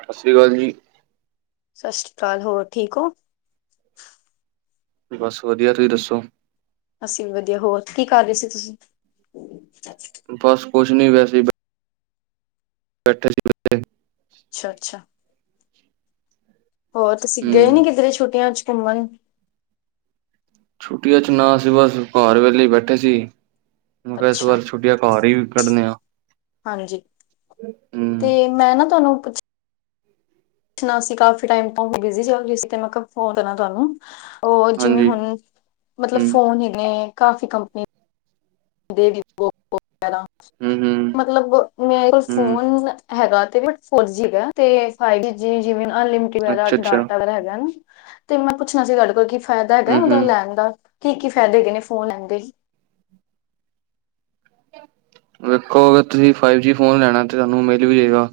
ਸਤਿ ਸ਼੍ਰੀ ਅਕਾਲ ਜੀ। ਸਤਿ ਸ਼੍ਰੀ ਅਕਾਲ ਹੋਰ ਠੀਕ ਹੋ। ਬਸ ਵਧੀਆਂ ਤੁਸੀਂ ਦੱਸੋਂ। ਅਸੀਂ ਵੀ ਵਧੀਆਂ ਹੋਰ ਕੀ ਕਰ ਰਹੇਂ ਸੀ। [inaudible] ਬਸ। ਕੁੱਛ ਨੀਂ ਵੈਸੇ। ਬੈਠੇਂ ਸੀੇ। ਅੱਛਾ ਅੱਛਾ ਹੋਰ ਤੁਸੀਂ ਗਏ ਹਮ ਨੀਂ ਕਿਧਰੇ ਛੁੱਟੀਆਂ ਚ। ਘੁੰਮਣ। ਛੁੱਟੀਆਂ ਚ ਨ ਅਸੀਂ ਬਸ ਘਰ ਵੇਲ਼ੇ ਬੈਠੇਂ ਸੀ ਮੈਂ ਕਿਹਾਂ ਇਸ ਅੱਛਾ ਵਾਰ ਛੁੱਟੀਆਂ ਘਰ ਹੀ ਕੱਢ ਲਈਆਂ ਹਾਂਜੀ । ਤੇ ਹੂੰ ਮੈਂ ਨਾ ਤੁਹਾਨੂੰ ਪੁੱਛਣਾ ਸੀਂ । ਕਾਫ਼ੀ ਟਾਇਮ ਤੋਂ ਮੈਂ ਬਿਜ਼ੀ ਚੱਲ ਰਹੀ ਸੀ। ਤੇ ਮੈਂ ਕਿਹਾਂ ਫ਼ੋਨ ਕਰਾਂ ਤੁਹਾਂਨੂੰ। ਉਹ ਜਿਵੇਂ ਹਾਂਜੀ ਹੁਣ ਮੱਤਲਬ ਹਮ ਫ਼ੋਨ ਹੀ ਨੇਂ। ਕਾਫ਼ੀ ਕੰਪਨੀ। ਦੇ [inaudible] [unintelligible] ਹਮ ਹਮ ਮਤਲਬ ਮੇਰੇ ਹਮ ਫੋਨ ਈ ਆ ਹੈਗਾ ਤੇ, ਬ ਫੋਰ ਜੀ ਦਾ ਹੈ, ਤੇ [unintelligible] ਜਿਵੇਂ ਅਨਲਿਮਿਟਿਡ ਵਾਲਾ, ਅੱਛਾ ਅੱਛਾ ਡਾਟਾ ਵਾਲਾ ਹੈਗਾ ਨਾ। ਤੇ, ਮੈਂ ਪੁੱਛਨਾ ਸੀ ਤੁਹਾਡੇ ਕੋਲ ਕੀ ਫਾਇਦਾ ਹੈਗਾ ਏ, ਹਮ ਉਹਦਾ ਹਮ ਲੈਨ ਦਾ। ਕੀ-ਕੀ, ਫਾਇਦੇ ਹੈਗੇ ਨੇ ਫੋਨ ਲੈਨ ਦੇ? ਵੇਖੋ, ਅਗਰ ਤੁਸੀ ਫਾਈਵ ਜੀ ਫੋਨ ਲੈਣਾ, ਤੇ ਤੁਹਾਨੂੰ ਮਿਲ ਵੀ ਜਾਏਗਾ।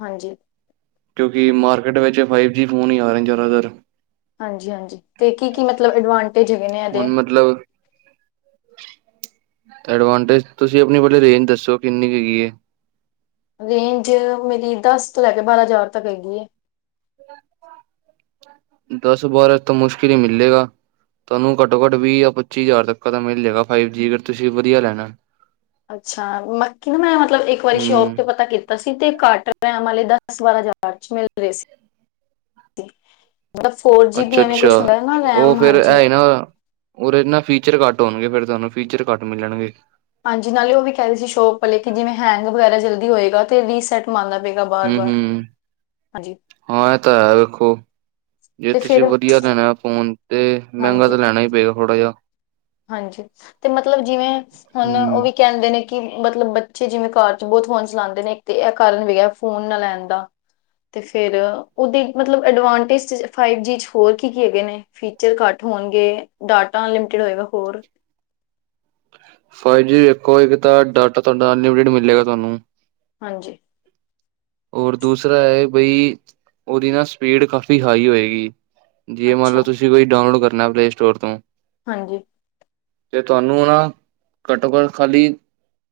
ਹਾਂਜੀ। ਕਿਉਂਕਿ, ਮਾਰਕੀਟ ਵਿੱਚ ਫਾਈਵ ਜੀ ਫੋਨ ਈ ਆਏ ਨੇ ਜ਼ਿਆਦਾਤਰ। ਹਾਂਜੀ-ਹਾਂਜੀ, ਤੇ ਕੀ-ਕੀ, ਮਤਲਬ ਐਡਵਾਂਟ ਟੇਜ ਹੈਗੇ ਨੇ ਇਹਦੇ। ਹੁਣ ਮਤਲਬ ਐਡਵਾਂਟੇਜ, ਤੁਸੀ ਆਪਣੀ ਪਹਿਲਾਂ ਰੇਂਜ ਦੱਸੋ ਕਿੰਨੀ ਕੁ ਹੈਗੀ ਹੈ। ਰੇਂਜ ਮੇਰੀ ਦਸ ਤੋ ਲਏ ਕੇ ਬਾਰਾ ਹਜਾਰ ਤੱਕ ਹੈਗੀ ਏ। ਦਸ ਬਾਰਾ ਤਾ ਮੁਸ਼ਕਿਲ ਹੀ ਮਿੱਲੇਗਾ, ਤੁਹਾਨੂੰ ਘੱਟੋ ਘੱਟ ਵੀਹ ਯਾ ਪੱਚੀ ਹਜਾਰ ਤੱਕ ਦਾ ਮਿਲ ਜਾਏਗਾ। ਫਾਈਵ ਜੀ, ਅਗਰ ਤੁਸੀ ਵਧੀਆ ਲੈਨਾ। ਏ। ਅੱਛਾ [unintelligible] ਮਤਲਬ ਇੱਕ ਵਾਰੀ ਸ਼ੋਪ ਹੂੰ ਤੇ ਪਤਾ ਕੀਤਾ ਸੀ ਤੇ ਘਟ [unintelligible] ਵਾਲੇ ਦਸ ਬਾਰਾਂ ਹਜਾਰ ਚ ਅੱਛੇ ਮਿਲ ਰਹੇ ਸੀ। ਮਤਲਬ ਫੋਰ ਜੀ ਬੀ ਐਵੇਂ ਕੁਛ ਅੱਛਾ-ਅੱਛਾ, ਹੁੰਦਾ ਨਾ ਉਹ ਰੈਮ ਫੇਰ ਹਾਂਜੀ ਇਹੀ ਨਾ, ਉਹਦੇ ਚ ਨਾ ਫੀਚਰ ਘੱਟ ਹੋਨਗੇ ਫੇਰ। ਤੁਹਾਨੂੰ, ਫੀਚਰ ਘੱਟ ਮਿਲਣਗੇ। ਹਾਂਜੀ, ਨਾਲੇ ਉਹ ਵੀ ਕਹਿ ਰਦੇ ਸੀ ਸ਼ੋਪ ਆਲੇ, ਕਿ ਜਿਵੇਂ ਹੈਂਗ ਵਗੈਰਾ ਜਲਦੀ ਹੋਏਗਾ ਤੇ ਰੀਸੈਟ ਮ ਹੂੰ-ਹੂੰ, ਹਾਂ ਇਹ ਤਾ ਹੈ ਵੇਖੋ ਜੇ ਤੇ ਤੁਸੀ ਫਿਰ ਵਧੀਆ ਲੈਣਾ ਏ ਫੋਨ ਤੇ ਮਹਿੰਗਾ ਤੇ ਹਾਂਜੀ ਲੈਣਾ ਹੀ ਪਏਗਾ ਥੋੜਾ ਜਿਹਾ। ਹਾਂਜੀ, ਤੇ ਮਤਲਬ ਜਿਵੇਂ ਹੁਨ ਉਹ ਹੂੰ ਵੀ ਕਹਿੰਦੇ ਨੇ ਕਿ ਮਤਲਬ ਬੱਚੇ ਜਿਵੇਂ ਕਾਰ ਚ ਬਹੁਤ ਫੋਨ ਚਲਾਦੇ ਨੇ ਇੱਕ ਤੇ ਇਹ ਕਾਰਨ ਵੀ ਐ ਫੋਨ ਨਾ ਲੈਣ ਦਾ, ਤੇ ਫੇਰ ਉਹਦੇ ਮਤਲਬ ਅਡਵਾਂਟੇਜ ਫਾਈਵ ਜੀ ਚ ਹੋਰ ਕੀ-ਕੀ ਹੈਗੇ ਨੇਂ? ਫੀਚਰ ਘੱਟ ਹੋਣਗੇ ਡਾਟਾ ਅਨਲਿਮਟਿਡ ਹੋਏਗਾ। ਹੋਰ ਫਾਈਵ ਜੀ ਵੇਖੋ ਇੱਕ ਤਾਂ ਡਾਟਾ ਤੁਹਾਡਾ ਅਨਲਿਮਿਟੇਡ ਮਿਲੇਗਾ ਤੁਹਾਨੂੰ। ਹਾਂਜੀ ਔਰ ਦੂਸਰਾ ਹੈ ਬਈ, ਉਹਦੀ ਨਾ ਸਪੀਡ ਕਾਫ਼ੀ ਹਾਈ ਹੋਏਗੀ। ਜੇ ਮੰਨ ਲਓ ਅੱਛਾ ਤੁਸੀ ਕੁਛ ਡਾਊਨਲੋਡ ਕਰ ਨਾ ਪਲੇ ਸਟੋਰ ਤੋਂ। ਹਾਂਜੀ ਤੇ ਤੁਹਾਨੂੰ ਨਾ ਘੱਟੋ-ਘੱਟ ਖਾਲੀ,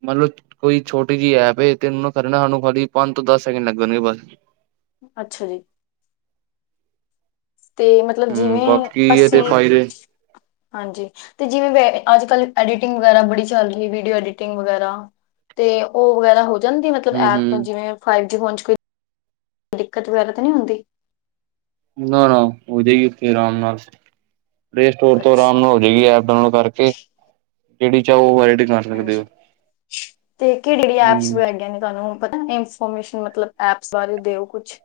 ਮੰਨ ਲਓ ਕੋਈ ਛੋਟੀ ਜਿਹੀ ਐਪ ਏ ਤੇ ਉਹਨੂੰ ਨਾ ਖ਼ਾਲੀ ਪੰਜ ਤੋ ਦਸ ਸੈਕਿੰਡ ਲੱਗਣਗੇ ਬਸ। ਅੱਛਾ ਜੀ। ਤੇ ਮਤਲਬ ਹੂੰ ਜਿਵੇਂ ਬਾਕੀ ਅਸੀ, ਇਹਦੇ ਫਾਇਦੇ ਹਾਂਜੀ ਤੇ ਜਿਵੇਂ ਅੱਜਕੱਲ ਐਡੀਟਿੰਗ ਵਗੈਰਾ ਬੜੀ ਚੱਲ ਰਹੀ ਵੀਡੀਓ ਐਡੀਟਿੰਗ ਵਗੈਰਾ, ਤੇ ਉਹ ਵਗੈਰਾ ਹੋ ਜਾਂਦੀ ਮਤਲਬ ਹੂੰ ਐਪ ਤੋਂ ਹੂੰ ਜਿਵੇਂ ਫਾਈਵ [unintelligible] ਦਿੱਕਤ ਵਗੈਰਾ ਤੇ ਨੀ ਹੁੰਦੀ। ਨਾ-ਨਾ ਹੋਜੇਗੀ ਫੇਰ ਆਰਾਮ ਨਾਲ। ਪਲੇ ਸਟੋਰ ਤੋ ਅੱਛਾ ਆਰਾਮ ਨਾਲ ਹੋ ਜਾਏਗੀ ਐਪ ਡਾਊਨਲੋਡ ਕਰਕੇ। ਜਿਹੜੀ ਚਾਹੋ ਉਹ ਐਪ ਹਾਂਜੀ, ਤੇ ਕਿਹੜੀ-ਕਿਹੜੀ ਐਪਸ ਹੂੰ ਹੈਗੀਆਂ ਨੇ ਤੁਹਾਨੂੰ ਹੁਣ ਪਤਾ ਮੈਂ ਇਨਫੋਰਮੇਸ਼ਨ ਮਤਲਬ ਐਪਸ ਬਾਰੇ ਦਿਓ ਕੁਛ।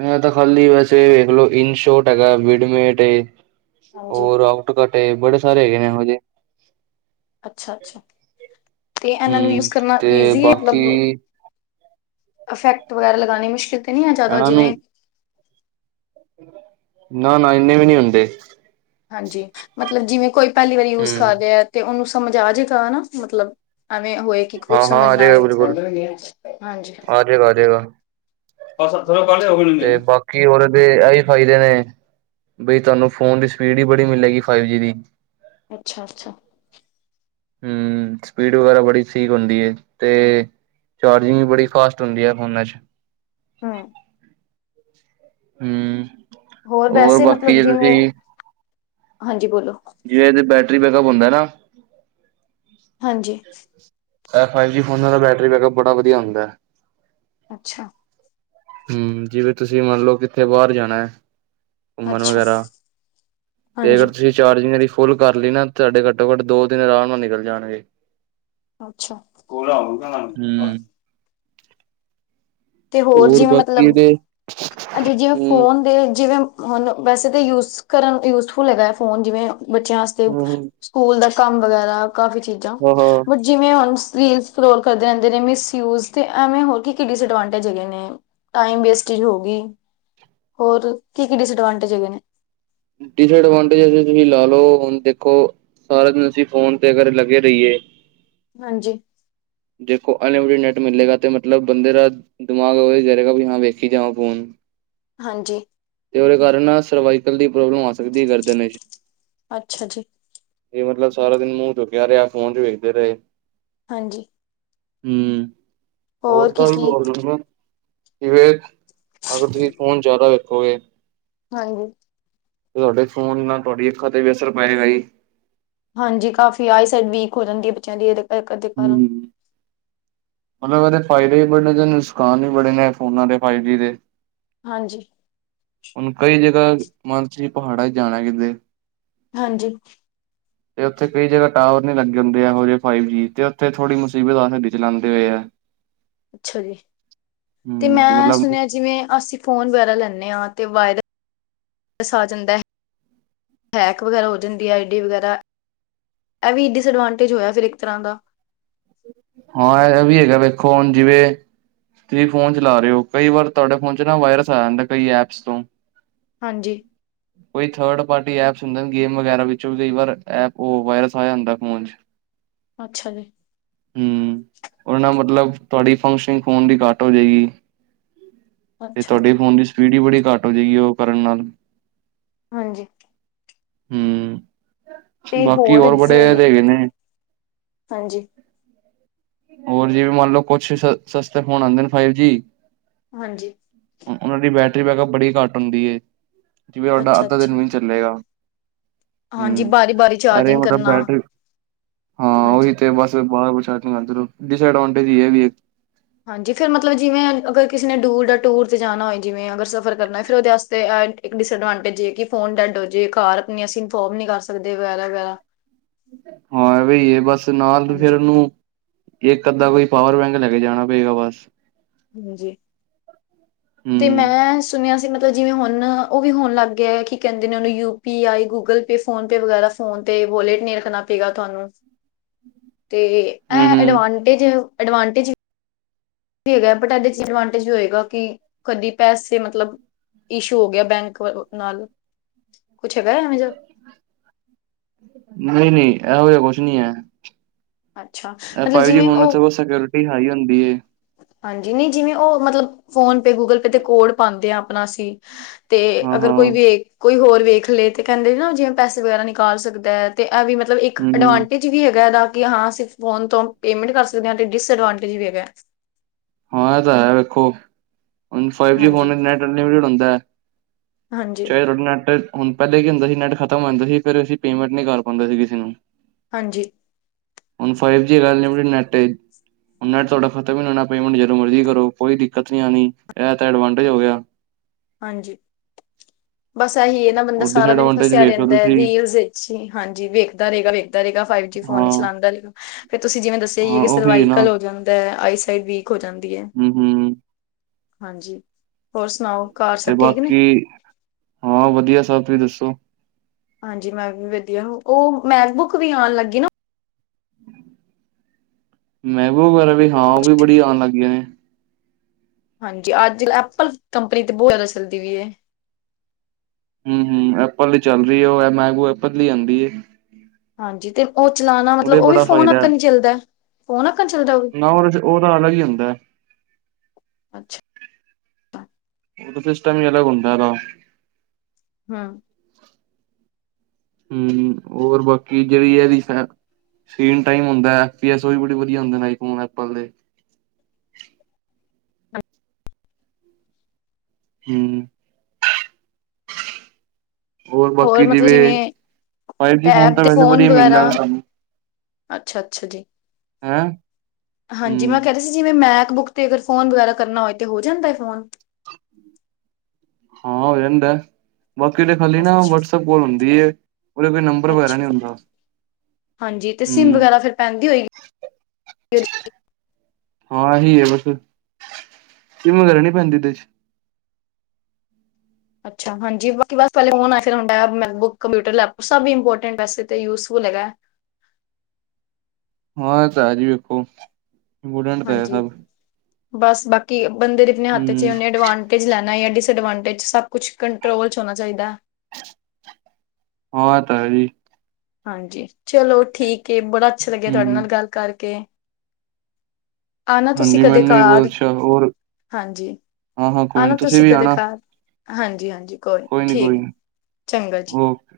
ਇਹਂ ਤੇ ਖਾਲੀ ਬਸ ਇਹ ਵੇਖ ਲਓ ਇਨ ਸ਼ੋਟ ਹੈਗਾ ਵਿਡ ਮੈਟ ਏ। ਹਾਂਜੀ ਹੋਰ ਆਊਟ ਕਟ। ਤੇ ਬੜੇ ਸਾਰੇ ਹੈਗੇ ਨੇ ਇਹੋਂ ਜਿਹੇ। ਅੱਛਾ-ਅੱਛਾ। ਹੂੰ ਤੇ ਬਾਕੀ ਇਫੈਕਟ ਵਗੈਰਾ ਲਗਾਨੇ ਮੁਸ਼ਕਿਲ ਤੇ ਨੀ ਆ ਜਿਆਦਾ ਇਹਨਾਂ ਜਿਵੇਂ ਨਾ-ਨਾ ਇੰਨੇ ਵੀ ਨੀ ਹੁੰਦੇ। ਹਾਂਜੀ ਮਤਲਬ ਜਿਵੇਂ ਕੋਈ ਪਹਿਲੀ ਵਾਰੀ ਯੂਜ਼ ਕਰ ਹੂੰ ਰਿਹਾ ਹੈ ਤੇ ਓਹਨੂੰ ਸਮਝ ਆਜੇਗਾ ਨਾ ਮਤਲਬ ਐਵੇਂ ਹੋਏ ਕਿ ਹਾਂ ਕੁਛ ਹਾਂ ਸਮਝ ਆ ਨਾ ਜਾਏਗਾ ਆਏ ਬਿਲਕੁਲ [unintelligible] ਹਾਂਜੀ ਆ ਜਾਏਗਾ ਆ ਜਾਏਗਾ। [unintelligible] ਫਾਈਦੇ ਨੇ, ਬਈ ਤੁਹਾਨੂੰ ਫੋਨ ਦੀ ਸਪੀਡ ਹੀ ਬੜੀ ਮਿਲੇਗੀ ਫਾਈਵ ਜੀ ਦੀ। ਅੱਛਾ-ਅੱਛਾ ਹਮ ਸਪੀਡ ਵਗੈਰਾ ਬੜੀ ਠੀਕ ਹੁੰਦੀ ਏ ਤੇ ਚਾਰਜਿੰਗ ਵੀ ਬੜੀ ਫਾਸਟ ਹੁੰਦੀ ਆ। ਓਹਨਾਂ ਚ ਹਮ ਹਮ ਹੋਰ ਵੈਸੇ ਮਤਲਬ ਜਿਵੇਂ। ਹਾਂਜੀ ਬੋਲੋ ਜੀ ਓਹਦੀ ਬੈਟ ਟਰੀ ਬੈਕਅਪ ਹੁੰਦਾ ਨਾ ਹਾਂਜੀ ਇਹ ਫਾਈਵ ਜੀ ਫੋਨਾਂ ਦਾ ਬੈਟਰੀ ਬੈਕਅਪ ਬੜਾ ਵਧੀਆ ਹੁੰਦਾ ਏ। ਅੱਛਾ ਹਮ, ਜਿਵੇਂ ਤੁਸੀ ਮੰਨ ਲਓ ਕਿੱਥੇ ਬਾਹਰ ਜਾਣਾ ਹੈ। ਘੁੰਮਣ ਅੱਛਾ ਵਗੈਰਾ ਤੇ ਅਗਰ ਹਾਂਜੀ ਤੁਸੀ ਚਾਰਜਿੰਗ ਵਾਲੀ ਫੁੱਲ ਕਰ ਲਈ ਨਾ, ਤੁਹਾਡੇ ਘੱਟੋ ਘੱਟ ਦੋ ਦਿਨ ਆਰਾਮ ਨਾਲ ਨਿਕਲ ਜਾਣਗੇ। ਅੱਛਾ, ਕੋਹਰਾ ਹੁੰਦਾ ਏ ਬਸ। ਹੂੰ ਤੇ ਹੋਰ ਜਿਵੇਂ ਬਾਕੀ ਮਤਲਬ, ਇਹਦੇ ਅਤੇ ਜਿਵੇਂ ਹੂੰ ਫੋਨ ਦੇ ਜਿਵੇਂ ਹੁਣ ਵੈਸੇ ਤੇ ਯੂਜ਼ ਕਰਨ, ਯੂਜਫੁਲ ਹੈਗਾ ਏ ਫੋਨ ਜਿਵੇਂ। ਬੱਚਿਆਂ ਵਾਸਤੇ ਹੂੰ ਸਕੂਲ ਦਾ। ਕੰਮ ਵਗੈਰਾ। ਕਾਫੀ ਚੀਜਾਂ ਹਾਂ ਹਾਂ ਬਟ ਜੇ ਮੈਂ ਉਸ ਰੀਲ ਸਕਰੋਲ ਕਰਦੇ ਰਹਿੰਦੇ ਨੇ ਮਿਸਯੂਜ, ਤੇ ਐਵੇਂ ਹੋਰ ਕੀ-ਕੀ ਡਿਸਐਡਵਾਂਟ ਟੇਜਾਂ ਨੇਂ ਟਾਈਮ ਵੇਸਟ ਹੋਰਿ ਹੋ ਗਈ, ਹੋਰ ਕੀ-ਕੀ ਡਿਸਡਵਾਂਟੇਂਜ ਹੈਗੇ ਨੇ। ਡਿਸਐਡਵਾਂਟੇਜ ਤਾਂ ਬਈ ਤੁਸੀ ਲਾ ਲਓ, ਹੁਣ ਦੇਖੋ ਸਾਰਾ ਦਿਨ ਅਸੀ ਫੋਨ ਤੇ ਅਗਰ ਲੱਗੇ ਰਹੀਏ। ਹਾਂਜੀ ਅਨਲਿਮਿਟੇਡ ਨੇਟ ਮਿਲੇਗਾ, ਤੇ ਮਤਲਬ ਬੰਦੇ ਦਾ ਦਿਮਾਗ ਓਵੇਂ ਹੀ ਬਈ ਮੈਂ ਵੇਖੀ ਜਾਵਾਂ ਫੋਨ। ਹਾਂਜੀ ਤੇ ਉਹਦੇ ਕਾਰਨ ਨਾ ਸਰਵਾਈਕਲ ਦੀ ਪ੍ਰੋਬਲਮ ਹੋ ਸਕਦੀ ਏ ਗਰਦਨ ਵਿੱਚ, ਅੱਛਾ ਜੀ ਬਈ ਮਤਲਬ ਸਾਰਾ ਦਿਨ ਮੂੰਹ ਚੁੱਕਿਆ ਰਿਹਾ ਫੋਨ ਚ ਵੇਖਦੇ ਰਹੇ ਹਾਂਜੀ ਹਮ ਹੋਰ ਕੀ ਟਾਈਮ ਕੀ ਵੀ ਆਉਂਦੇ ਹੋਨੇਂ। ਜਿਵੇਂ ਕਿ ਅਗਰ ਤੁਸੀ ਫੋਨ ਜਿਆਦਾ ਹੋਵੇ। ਹਾਂਜੀ। ਤੁਹਾਡੇ ਫੋਨ ਨਾਲ ਤੁਹਾਡੀ ਅੱਖਾਂ ਤੇ ਵੀ ਅਸਰ ਪਏਗਾ ਜੀ। ਹਾਂਜੀ ਕਾਫੀ ਆਈ ਸਾਈਡ ਵੀਕ ਹੋ ਜਾਂਦੀ ਹੈ ਬੱਚਿਆਂ ਦੀ, ਇਹਦੇ। ਇਕ ਦੇ ਕਾਰਨ। ਹੂੰ, ਮਤਲਬ ਇਹਦੇ ਫਾਇਦੇ ਵੀ ਬੜੇ ਨੇਂ, ਨੁਸਕਾਨ ਵੀ ਬੜੇ ਨੇ ਫੋਨਾਂ ਦੇ ਫਾਈਵ ਜੀ ਦੇ। ਹਾਂਜੀ ਹੁਨ ਕਈ ਜਗਾਹ। ਮਨ ਛੀ, ਪਹਾੜਾਂ ਤੇ ਜਾਣਾ ਕਿਤੇ। ਹਾਂਜੀ ਤੇ ਉੱਥੇ ਕਈ ਜਗਾਹ ਟਾਵਰ। ਨੀ ਲੱਗ ਹੁੰਦੇ ਇਹੋ ਜਿਹੇ ਫਾਈਵ ਜੀ, ਤੇ ਉੱਥੇ ਥੋੜੀ ਮੁਸੀਬਤ ਆ ਨੇਟ ਚਲਾਨ। [unintelligible] ਅੱਛਾ ਜੀ, ਤੇ ਹੂੰ ਮੈਂ ਮਤਲਬ ਸੁਨਿਆ ਜਿਵੇਂ ਅਸੀ ਫੋਨ ਵਗੈਰਾ ਲੈਂਨੇਂਆਂ ਤੇ ਵਾਇ। ਸ ਆ ਜਾਂਦਾ ਏ, ਹੈਕ ਵਗੈਰਾ ਹੋ ਜਾਂਦੀ ਹੈ ਆਈ ਡੀ ਵਗੈਰਾ, ਇਹ ਵੀ ਡਿਸਐਡਵਾਂਟੇਜ ਹੋਇਆ ਫਿਰ ਇੱਕ ਤਰਹਾਂ ਦਾ। ਹਾਂ ਇਹ ਵੀ ਹੈਗਾ ਵੇਖੋ ਹੁਨ ਜਿਵੇਂ, ਤੁਸੀ ਫੋਨ ਚਲਾ ਰਹੇ ਹੋ ਕਈ ਵਾਰ ਤੁਹਾਡੇ ਫੋਨ ਚ ਨਾ ਵਾਇਰਸ ਆ ਜਾਂਦਾ ਕਈ ਐਪਸ ਤੋਂ। ਹਾਂਜੀ। ਕੋਈ ਥਰਡ ਪਾਰਟੀ ਐਪਸ ਹੁੰਦੇ ਨੇਂ ਗੇਮ ਵਗੈਰਾ, ਓਹਦੇ ਵਿਚੋ ਵੀ ਕਈ ਵਾਰ ਐਪ ਓਹ ਵਾਇਰਸ ਆ ਜਾਂਦਾ ਏ ਫ਼ੋਨ ਚ। ਅੱਛਾ ਜੀ। ਹਮ ਉਹ ਨਾ ਮਤਲਬ। ਤੁਹਾਡੀ ਫੰਕਸ਼ਨਿੰਗ ਫੋਨ ਦੀ ਘੱਟ ਹੋ ਜੇਗੀ। ਤੇ ਅੱਛਾ ਤੁਹਾਡੇ ਫੋਨ ਦੀ ਸ। ਸਪੀਡ ਬੀ ਬੜੀ ਘੱਟ ਹੋ ਜੇਗੀ ਉਹ ਕਰਨ ਨਾਲ। ਹਾਂਜੀ। ਹਮ। ਤੇ ਬਾਕੀ ਹੋਰ ਬੜੇ ਜਿਵੇਂ ਹੈਦੇਗੇ ਨੇ। ਹਾਂਜੀ। [unintelligible] ਹੋਰ ਜੀ ਵੀ ਮੰਨ ਲਓ ਕੁਛ ਸ ਸਸਤੇ ਫੋਨ ਆਉਂਦੇ ਨੇ ਫਾਈਵ ਜੀ। ਹਾਂਜੀ। ਰੀ ਬੈਕਅਪ ਬੜੀ ਘੱਟ ਹੁੰਦੀ ਐ। ਜਿਵੇਂ ਤੁਹਾਡਾ ਅੱਛਾ ਅੱਧਾ ਅੱਛਾ ਦਿਨ ਵੀ ਨੀ ਚੱਲੇਗਾ। ਹਾਂਜੀ ਹਮ ਬਾਰੀ ਬਾਰੀ ਅਰੇ ਚਾਰਜਿੰਗ ਮਤਲਬ ਕਰਨਾ ਬੈਟਰੀ ਹਾਂ ਉਹੀ ਹਾਂਜੀ ਤੇ ਬਸ ਬਾਹਲਾ ਕੁਛ। [unintelligible] ਅੰਦਰੋਂ। ਡਿਸਐਡਵਾਂਟੇਜ ਹੀ ਹੈ ਵੀ ਇੱਕ। ਹਾਂਜੀ ਫਿਰ ਮਤਲਬ ਜਿਵੇਂ ਅਗਰ ਕਿਸੇ ਨੇ ਦੂਰ ਦਾ ਟੂਰ ਚ ਜਾਣਾ ਹੋ ਜਿਵੇਂ ਅਗਰ ਸਫਰ ਕਰਨਾ ਫਿਰ ਉਹਦੇ ਵਾਸਤੇ ਇੱਕ ਡਿਸਐਡਵੈਂਟੇਜ ਐ ਕਿ ਫੋਨ ਡੈਡ ਹੋ ਜੇ ਘਰ ਵੀ ਨਹੀਂ ਅਸੀਂ ਇਨਫੋਰਮ ਵੀ ਨਹੀਂ ਕਰ ਸਕਦੇ ਵਗੈਰਾ ਵਗੈਰਾ। ਹਾਂ ਇਹ ਐ ਵੀ ਏ ਬਸ ਨਾਲ ਫ਼ੇਰ ਹਾਂਜੀ ਉਹਨੂੰ ਇੱਕ। ਅੱਧਾ ਕੋਈ ਪਾਵਰ ਬੈਂਕ ਲੈ ਕੇ ਜਾਣਾ ਪਏਗਾ ਬਸ। ਹਾਂਜੀ ਤੇ ਹੂੰ, ਮੈਂ ਸੁਣਿਆ ਸੀ ਮਤ। ਜਿਵੇਂ ਹੁਣ ਉਹ ਵੀ ਹੋਣ ਲੱਗ ਗਿਆ ਕਿ ਕਹਿੰਦੇ ਨੇ ਉਹਨੂੰ U P I Google Pay PhonePe ਵਗੈਰਾ ਫੋਨ ਤੇ ਵੋਲਟ ਨਹੀਂ ਰੱਖਣਾ ਪਏਗਾ ਤੁਹਾਨੂੰ। ਤੇ ਐ ਹੂੰ-ਹੂੰ, ਐਡਵਾਂਟੇਜ ਐਡਵਾਂਟੇਜ ਵੀ ਹੈਗਾ ਬਟ ਇਹਦੇ ਚ ਡਿਸਅਡਵਾਂਟੇਜ ਹੋਏਗਾ ਕਿ ਕਦੀ ਪੈਸੇ ਮਤਲਬ ਇਸ਼ੂ ਹੋ ਗਿਆ ਬੈਂਕ ਵ ਨਾਲ। ਕੁਛ ਹੈਗਾ ਐਵੇਂ ਜਾ ਨਹੀਂ- ਨਹੀਂ ਐਹੋ ਜਾ ਕੁਛ ਨੀ ਅੱਛਾ ਐ। ਮਤਲਬ ਫਾਈਵ ਜੀ ਜਿਵੇਂ ਫੋਨਾਂ ਚ ਉਹ ਬਹੁ ਸਕਿਓਰਿਟੀ ਹਾਈ ਹੁੰਦੀ ਏ। ਹਾਂਜੀ ਨਹੀਂ ਜਿਵੇਂ ਉਹ ਮਤਲਬ ਫੋਨ ਪੇ ਗੂਗਲ ਪੇ ਤੇ ਕੋਡ ਪਾਂਦੇ ਆ ਆਪਣਾ ਅਸੀਂ ਤੇ ਅਗਰ ਕੋਈ ਹਾਂ-ਹਾਂ, ਵੇ ਕੋਈ ਹੋਰ ਵੇਖ ਲਏ ਤੇ ਕਹਿੰਦੇ ਨਾ ਜਿਵੇਂ ਪੈਸੇ ਵਗੈਰਾ ਨਿਕਾਲ ਸਕਦਾ ਹੈ ਤੇ ਇਹ ਵੀ ਮਤਲਬ ਇੱਕ ਹੂੰ-ਹੂੰ। ਐਡਵਾਂਟੇਜ ਵੀ ਹੈਗਾ ਇਹਦਾ। ਕਿ ਹਾਂ ਅਸੀਂ ਫੋਨ ਤੋਂ ਪੇਮੈਂਟ ਕਰ ਸਕਦੇ ਤੇ ਡਿਸਅਡਵਾਂਟੇਜ ਵੀ ਹੈਗਾ। ਹਾਂ ਇਹ ਤਾਂ ਹੈ ਵੇਖੋ ਹੁਣ ਫਾਈਵ ਜੀ ਹਾਂਜੀ ਫੋਨ ਨੈਟ [unintelligible] ਹਾਂਜੀ ਚਾਹੇ ਤੁਹਾਡਾ ਨੈਟ ਹੁਣ ਪਹਿਲੇ ਕੀ ਹੁੰਦਾ ਸੀ ਨੈੱਟ ਖਤਮ ਹੋ ਜਾਂਦਾ ਸੀ, ਫਿਰ ਅਸੀਂ ਪੇਮੈਂਟ ਨੀ ਕਰ ਪਾਂਦੇ ਸੀ ਕਿਸੇ ਨੂੰ। ਹਾਂਜੀ। ਹੁਣ ਫਾਈਵ ਜੀ ਹੈਗਾ ਅਨਲਿਮਿਟਡ ਨੈਟ ਹੁਣ ਨੈਟ ਤੁਹਾਡਾ ਖ਼ਤਮ ਹੀ ਨੀ ਹੋਣਾ। ਪੇਮੈਂਟ ਜਦੋਂ ਮਰਜ਼ੀ ਕਰੋ, ਕੋਈ ਦਿੱਕਤ ਨੀ ਆਨੀ ਇਹ ਤਾਂ ਐਡਵਾਂਟੇਜ ਹੋ ਗਿਆ। ਹਾਂਜੀ ਬਸ ਇਹੀ ਹੈ ਨਾ, ਬੰਦਾ ਹੋਰ ਸਾਰਾ ਦਿਨ ਡਿਸਐਡਵਾਂਟੇਜ ਫਸਿਆ ਵੇਖ ਲੋ ਰਹਿੰਦਾ ਹੈ ਤੁਸੀਂ ਰੀਲਸ ਵਿੱਚ ਹੀ, ਹਾਂਜੀ ਵੇਖਦਾ ਰਹੇਗਾ, ਵੇਖਦਾ ਰਹੇਗਾ, ਫਾਈਵ ਜੀ ਹਾਂ ਫੋਨ ਹੀ ਚਲਾਂਦਾ ਰਹੇਗਾ। ਫਿਰ ਤੁਸੀਂ ਜਿਵੇਂ ਦੱਸਿਆ ਹੀਏ ਹਾਂ ਕਿ ਉਹੀ ਹੈ ਨਾ ਸਰਵਾਈਕਲ ਹੋ ਜਾਂਦਾ ਆਈਸ ਫਿਰ ਵੀ ਹੋ ਜਾਂਦੀ ਐ। ਹੂੰ ਹੂੰ ਹਾਂਜੀ, ਹੋਰ ਸੁਣਾਓ ਘਰ ਤੇ ਸਭ ਠੀਕ ਨੇ ਬਾਕੀ ਹਾਂ ਵਧੀਆ ਸਭ, ਤੁਸੀਂ ਦੱਸੋ ਹਾਂਜੀ ਮੈਂ ਵੀ ਵਧੀਆ, ਉਹ ਮੈਕ ਬੁੱਕ ਵੀ ਆਣ ਲੱਗੀ ਨਾ। ਮਹਿਬੂਬ ਵਗੈਰਾ ਵੀ ਹਾਂ, ਉਹ ਵੀ ਬੜੀ ਆਣ ਲੱਗ ਗੀਆਂ ਨੇ। ਹਾਂਜੀ, ਅੱਜ ਐਪਲ ਕੰਪਨੀ ਤੇ ਬਹੁਤ ਜ਼ਿਆਦਾ ਚੱਲਦੀ ਵੀ ਹੈ। ਹੂੰ-ਹੂੰ, ਐਪਲ ਹੀ ਚੱਲ ਰਹੀ ਐ ਉਹ ਮੈਗੂ ਐਪਲ ਦੀ ਆਂਦੀ ਹੈ। ਹਾਂਜੀ, ਤੇ ਉਹ ਚਲਾਉਣਾ ਮਤਲਬ ਉਹ ਵੀ ਫੋਨ ਫਾਇਦਾ ਹੈ ਅੱਕਨ ਹੀ ਚੱਲਦਾ, ਫੋਨ ਅੱਕਨ ਚੱਲਦਾ ਉਹ ਵੀ ਨਾ ਉਹਦੇ ਚ ਉਹਦਾ ਅਲੱਗ ਹੀ ਹੁੰਦਾ। ਅੱਛਾ। ਓਹ ਤਾ ਸਿਸਟਮ ਹੀ ਅਲੱਗ ਹੁੰਦਾ ਓਦਾ ਹਾਂ। ਹੂੰ ਹੋਰ ਬਾਕੀ ਜਿਹੜੀ ਇਹਦੀ ਸਕੀਨ ਟਾਈਮ ਹੁੰਦਾ ਐ ਐਸ ਸੀ ਐਸ ਉਹ ਵੀ ਬੜੇ ਵਧੀਆ ਹੁੰਦੇ ਨੇ ਆਈਫੋਨ, ਐਪਲ ਦੇ। ਹੂੰ। ਹੋਰ ਬਾਕੀ ਜਿਵੇਂ ਫਾਈਵ ਜੀ ਫੋਨ ਟੈਬ ਤਾਂ ਤੇ ਵੈਸੇ ਵਧੀਆ ਮਿਲ ਵਗੈਰਾ ਜਾਣ ਤਹਾਨੂੰ। ਅੱਛਾ ਅੱਛਾ ਜੀ ਹੈਂ? ਹਾਂਜੀ, ਮੈਂ ਹੂੰ, ਕਹਿ ਰਹੀ ਸੀ ਜਿਵੇਂ ਮੈਂ ਬੁੱਕ ਤੇ ਅਗਰ ਫੋਨ ਵਗੈਰਾ ਕਰਨਾ ਹੋਏ, ਤੇ ਹੋ ਜਾਂਦਾ ਹੈ ਫੋਨ? ਹਾਂ ਹੋ ਜਾਂਦਾ। ਬਾਕੀ ਤੇ ਖਾਲੀ ਨਾ ਅੱਛਾ ਵਟਸਪ ਕੋਲ ਹੁੰਦੀ ਹੈ, ਉਹਦੇ ਕੋਈ ਨੰਬਰ ਵਗੈਰਾ ਅੱਛਾ ਨੀ ਹੁੰਦਾ। ਹਾਂਜੀ ਤੇ ਸਿਮ ਹੂੰ ਵਗੈਰਾ ਫਿਰ ਪੈਂਦੀ ਹੋਏਗੀ ਹਾਂ ਇਹੀ ਹੈ ਬਸ ਫਿਰ, ਸਿੰਮ ਵਗੈਰਾ ਨੀ ਪੈਂਦੀ ਏਦੇ ਚ। ਅੱਛਾ ਹਾਂਜੀ ਬਾਕੀ ਬਸ ਹੁਣ ਟੈਬ, ਮੈਕਬੁੱਕ, ਕੰਪਿਊਟਰ, ਲੈਪਟੋਪ ਸਭ ਇਪੋਰਟੈਂਟ ਵੈਸੇ ਤਾਂ ਯੂਜਫੁੱਲ ਹੈਗਾ। ਆਇਆ ਤਾਂ ਹੈ ਜੀ ਵੇਖੋ। ਗੁਡੰਟ ਤਾਂ ਹੈ ਹਾਂਜੀ ਸਭ ਬਸ ਬਾਕੀ ਬੰਦੇ ਦੇ ਆਪਣੇ ਹੱਥ 'ਚ ਏ ਹੂੰ, ਉਹਨੇ ਅਡਵਾਂਟੇਜ ਲੈ ਨਾ ਜਾ ਡਿਸਾਆਡਵਾਂਟੇਜ, ਸਭ ਕੁਛ ਕੰਟਰੋਲ 'ਚ ਹੋਣਾ ਚਾਹੀਦਾ। ਹਾਂ ਏ ਤਾ ਹੈ ਜੀ। ਹਾਂਜੀ ਚਲੋ ਠੀਕ ਏ ਬੜਾ ਅੱਛਾ ਲੱਗਿਆ ਤੁਹਾਡੇ ਹੂੰ, ਨਾਲ ਗੱਲ ਕਰਕੇ। ਆਣਾ ਤੁਸੀਂ ਹਾਂਜੀ ਕਦੇ ਮੈਨੂੰ ਹੀ ਬਹੁਤ ਘਰ ਅੱਛਾ ਹੋਰ, ਹਾਂਜੀ ਹਾਂ-ਹਾਂ ਕੋਈ ਨੀ ਤੁਸੀਂ ਵੀ ਆਣਾ। ਹਾਂਜੀ-ਹਾਂਜੀ। ਕੋਈ ਨੀ ਕੋਈ ਨੀ ਓਕੇ।